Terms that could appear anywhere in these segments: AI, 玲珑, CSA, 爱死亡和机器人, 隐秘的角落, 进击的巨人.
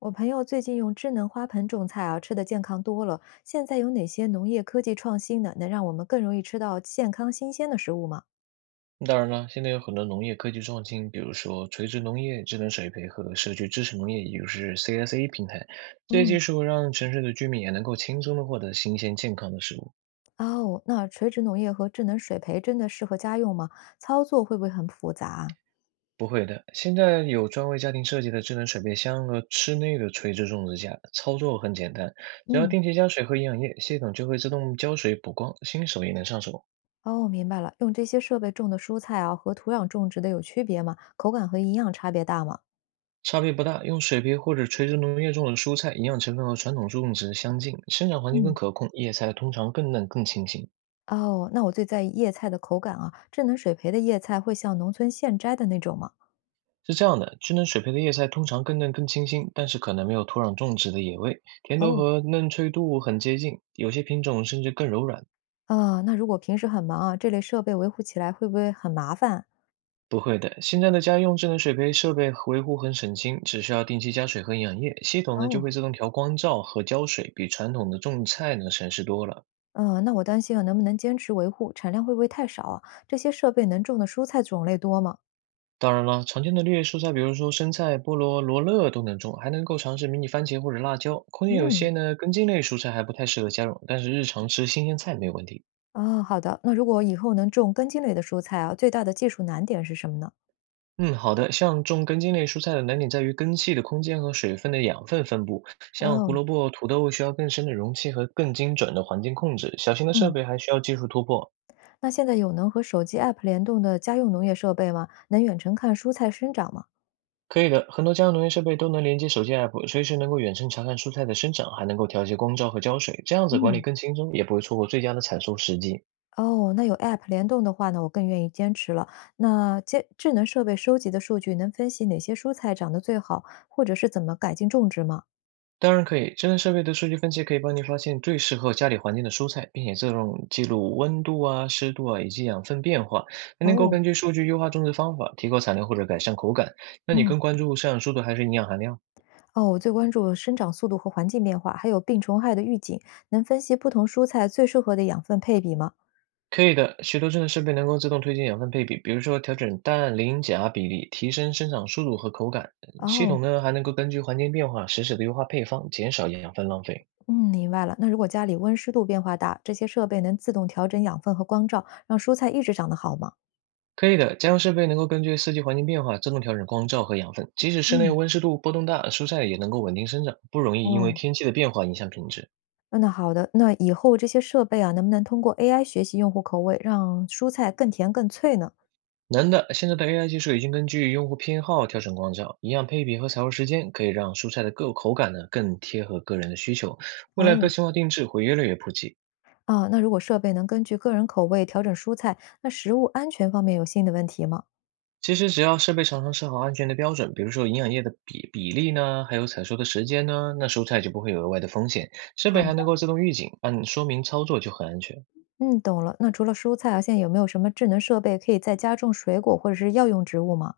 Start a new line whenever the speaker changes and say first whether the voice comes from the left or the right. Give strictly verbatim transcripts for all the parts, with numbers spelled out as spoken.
left: 我朋友最近用智能花盆种菜啊，吃的健康多了。现在有哪些农业科技创新呢？能让我们更容易吃到健康新鲜的食物吗？
right: 当然了，现在有很多农业科技创新，比如说垂直农业、智能水培和社区支持农业，也就是 C S A 平台，这些技
left: 嗯，
right: 术让城市的居民也能够轻松的获得新鲜健康的食物。
left: 哦，那垂直农业和智能水培真的适合家用吗？操作会不会很复杂啊？
right: 不会的，现在有专为家庭设计的智能水培箱和室内的垂直种植架，操作很简单，只要
left: 嗯，
right: 定期加水和营养液，系统就会自动浇水补光，新手也能上手。
left: 哦，明白了。用这些设备种的蔬菜啊，和土壤种植的有区别吗？口感和营养差别大吗？
right: 差别不大，用水培或者垂直农业种的蔬菜，营养成分和传统种植相近，生长环境更
left: 嗯，
right: 可控，叶菜通常更嫩更清新。
left: 哦，那我最在意叶菜的口感啊，智能水培的叶菜会像农村现摘的那种吗？
right: 是这样的，智能水培的叶菜通常更嫩更清新，但是可能没有土壤种植的野味，甜度
left: 哦，
right: 和嫩脆度很接近，有些品种甚至更柔软。
left: 啊，那如果平时很忙啊，这类设备维护起来会不会很麻烦？
right: 不会的，现在的家用智能水培设备维护很省心，只需要定期加水和营养液，系统呢就会
left: 哦，
right: 自动调光照和浇水，比传统的种菜呢省事多了。
left: 嗯，那我担心啊，能不能坚持维护，产量会不会太少啊？这些设备能种的蔬菜种类多吗？
right: 当然了，常见的绿叶蔬菜，比如说生菜、菠萝、罗勒都能种，还能够尝试迷你番茄或者辣椒。空间有
left: 嗯，
right: 限呢，根茎类蔬菜还不太适合家用，但是日常吃新鲜菜没有问题。
left: 啊，好的。那如果以后能种根茎类的蔬菜啊，最大的技术难点是什么呢？
right: 嗯，好的。像种根茎类蔬菜的难点在于根系的空间和水分的养分分布。像
left: 哦，
right: 胡萝卜、土豆需要更深的容器和更精准的环境控制，小型的设
left: 嗯，
right: 备还需要技术突破。
left: 那现在有能和手机 app 联动的家用农业设备吗？能远程看蔬菜生长吗？
right: 可以的，很多家用农业设备都能连接手机 app，随时能够远程查看蔬菜的生长，还能够调节光照和浇水，这样子管理
left: 嗯。
right: 更轻松，也不会错过最佳的采收时机。
left: 哦，那有 App 联动的话呢，我更愿意坚持了。那监智能设备收集的数据能分析哪些蔬菜长得最好，或者是怎么改进种植吗？
right: 当然可以，智能设备的数据分析可以帮你发现最适合家里环境的蔬菜，并且自动记录温度啊、湿度啊以及养分变化，还能够
left: 哦，
right: 根据数据优化种植方法，提高产量或者改善口感。那你
left: 嗯，
right: 更关注生长速度还是营养含量？
left: 哦，我最关注生长速度和环境变化，还有病虫害的预警，能分析不同蔬菜最适合的养分配比吗？
right: 可以的，许多智能设备能够自动推荐养分配比，比如说调整氮磷钾比例，提升生长速度和口感。系
left: 哦，
right: 统呢还能够根据环境变化实时的优化配方，减少养分浪费。
left: 嗯，明白了。那如果家里温湿度变化大，这些设备能自动调整养分和光照，让蔬菜一直长得好吗？
right: 可以的，家用设备能够根据四季环境变化自动调整光照和养分，即使室内
left: 嗯，
right: 温湿度波动大，蔬菜也能够稳定生长，不容易因为
left: 哦。
right: 天气的变化影响品质。
left: 嗯，那好的。那以后这些设备啊，能不能通过 A I 学习用户口味，让蔬菜更甜更脆呢？
right: 能的，现在的 A I 技术已经根据用户偏好调整光照、营养配比和采收时间，可以让蔬菜的各口感呢更贴合个人的需求。未来
left: 哦，
right: 个性化定制会越来越普及。
left: 啊，那如果设备能根据个人口味调整蔬菜，那食物安全方面有新的问题吗？
right: 其实只要设备厂商设好安全的标准，比如说营养液的比比例呢，还有采收的时间呢，那蔬菜就不会有额外的风险。设
left: 好
right: 备还能
left: 的。
right: 够自动预警，按说明操作就很安全。
left: 嗯，懂了。那除了蔬菜啊，现在有没有什么智能设备可以在家种水果或者是药用植物吗？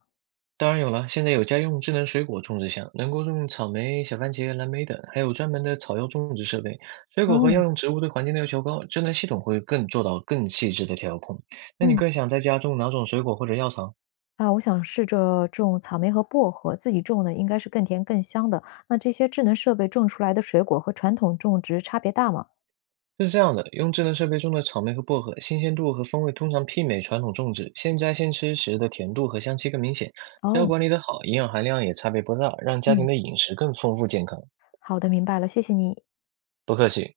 right: 当然有了，现在有家用智能水果种植箱，能够种草莓、小番茄、蓝莓等，还有专门的草药种植设备。水果和
left: 哦，
right: 药用植物对环境的要求高，智能系统会更做到更细致的调控。那你
left: 嗯，
right: 更想在家种哪种水果或者药草？
left: 啊，我想试着种草莓和薄荷，自己种呢应该是更甜更香的。那这些智能设备种出来的水果和传统种植差别大吗？
right: 是这样的，用智能设备种的草莓和薄荷，新鲜度和风味通常媲美传统种植，现摘现吃时的甜度和香气更明显。只要
left: 哦，
right: 管理得好，营养含量也差别不大，让家庭
left: 嗯，
right: 的饮食更丰富健康。
left: 好的，明白了，谢谢你。
right: 不客气。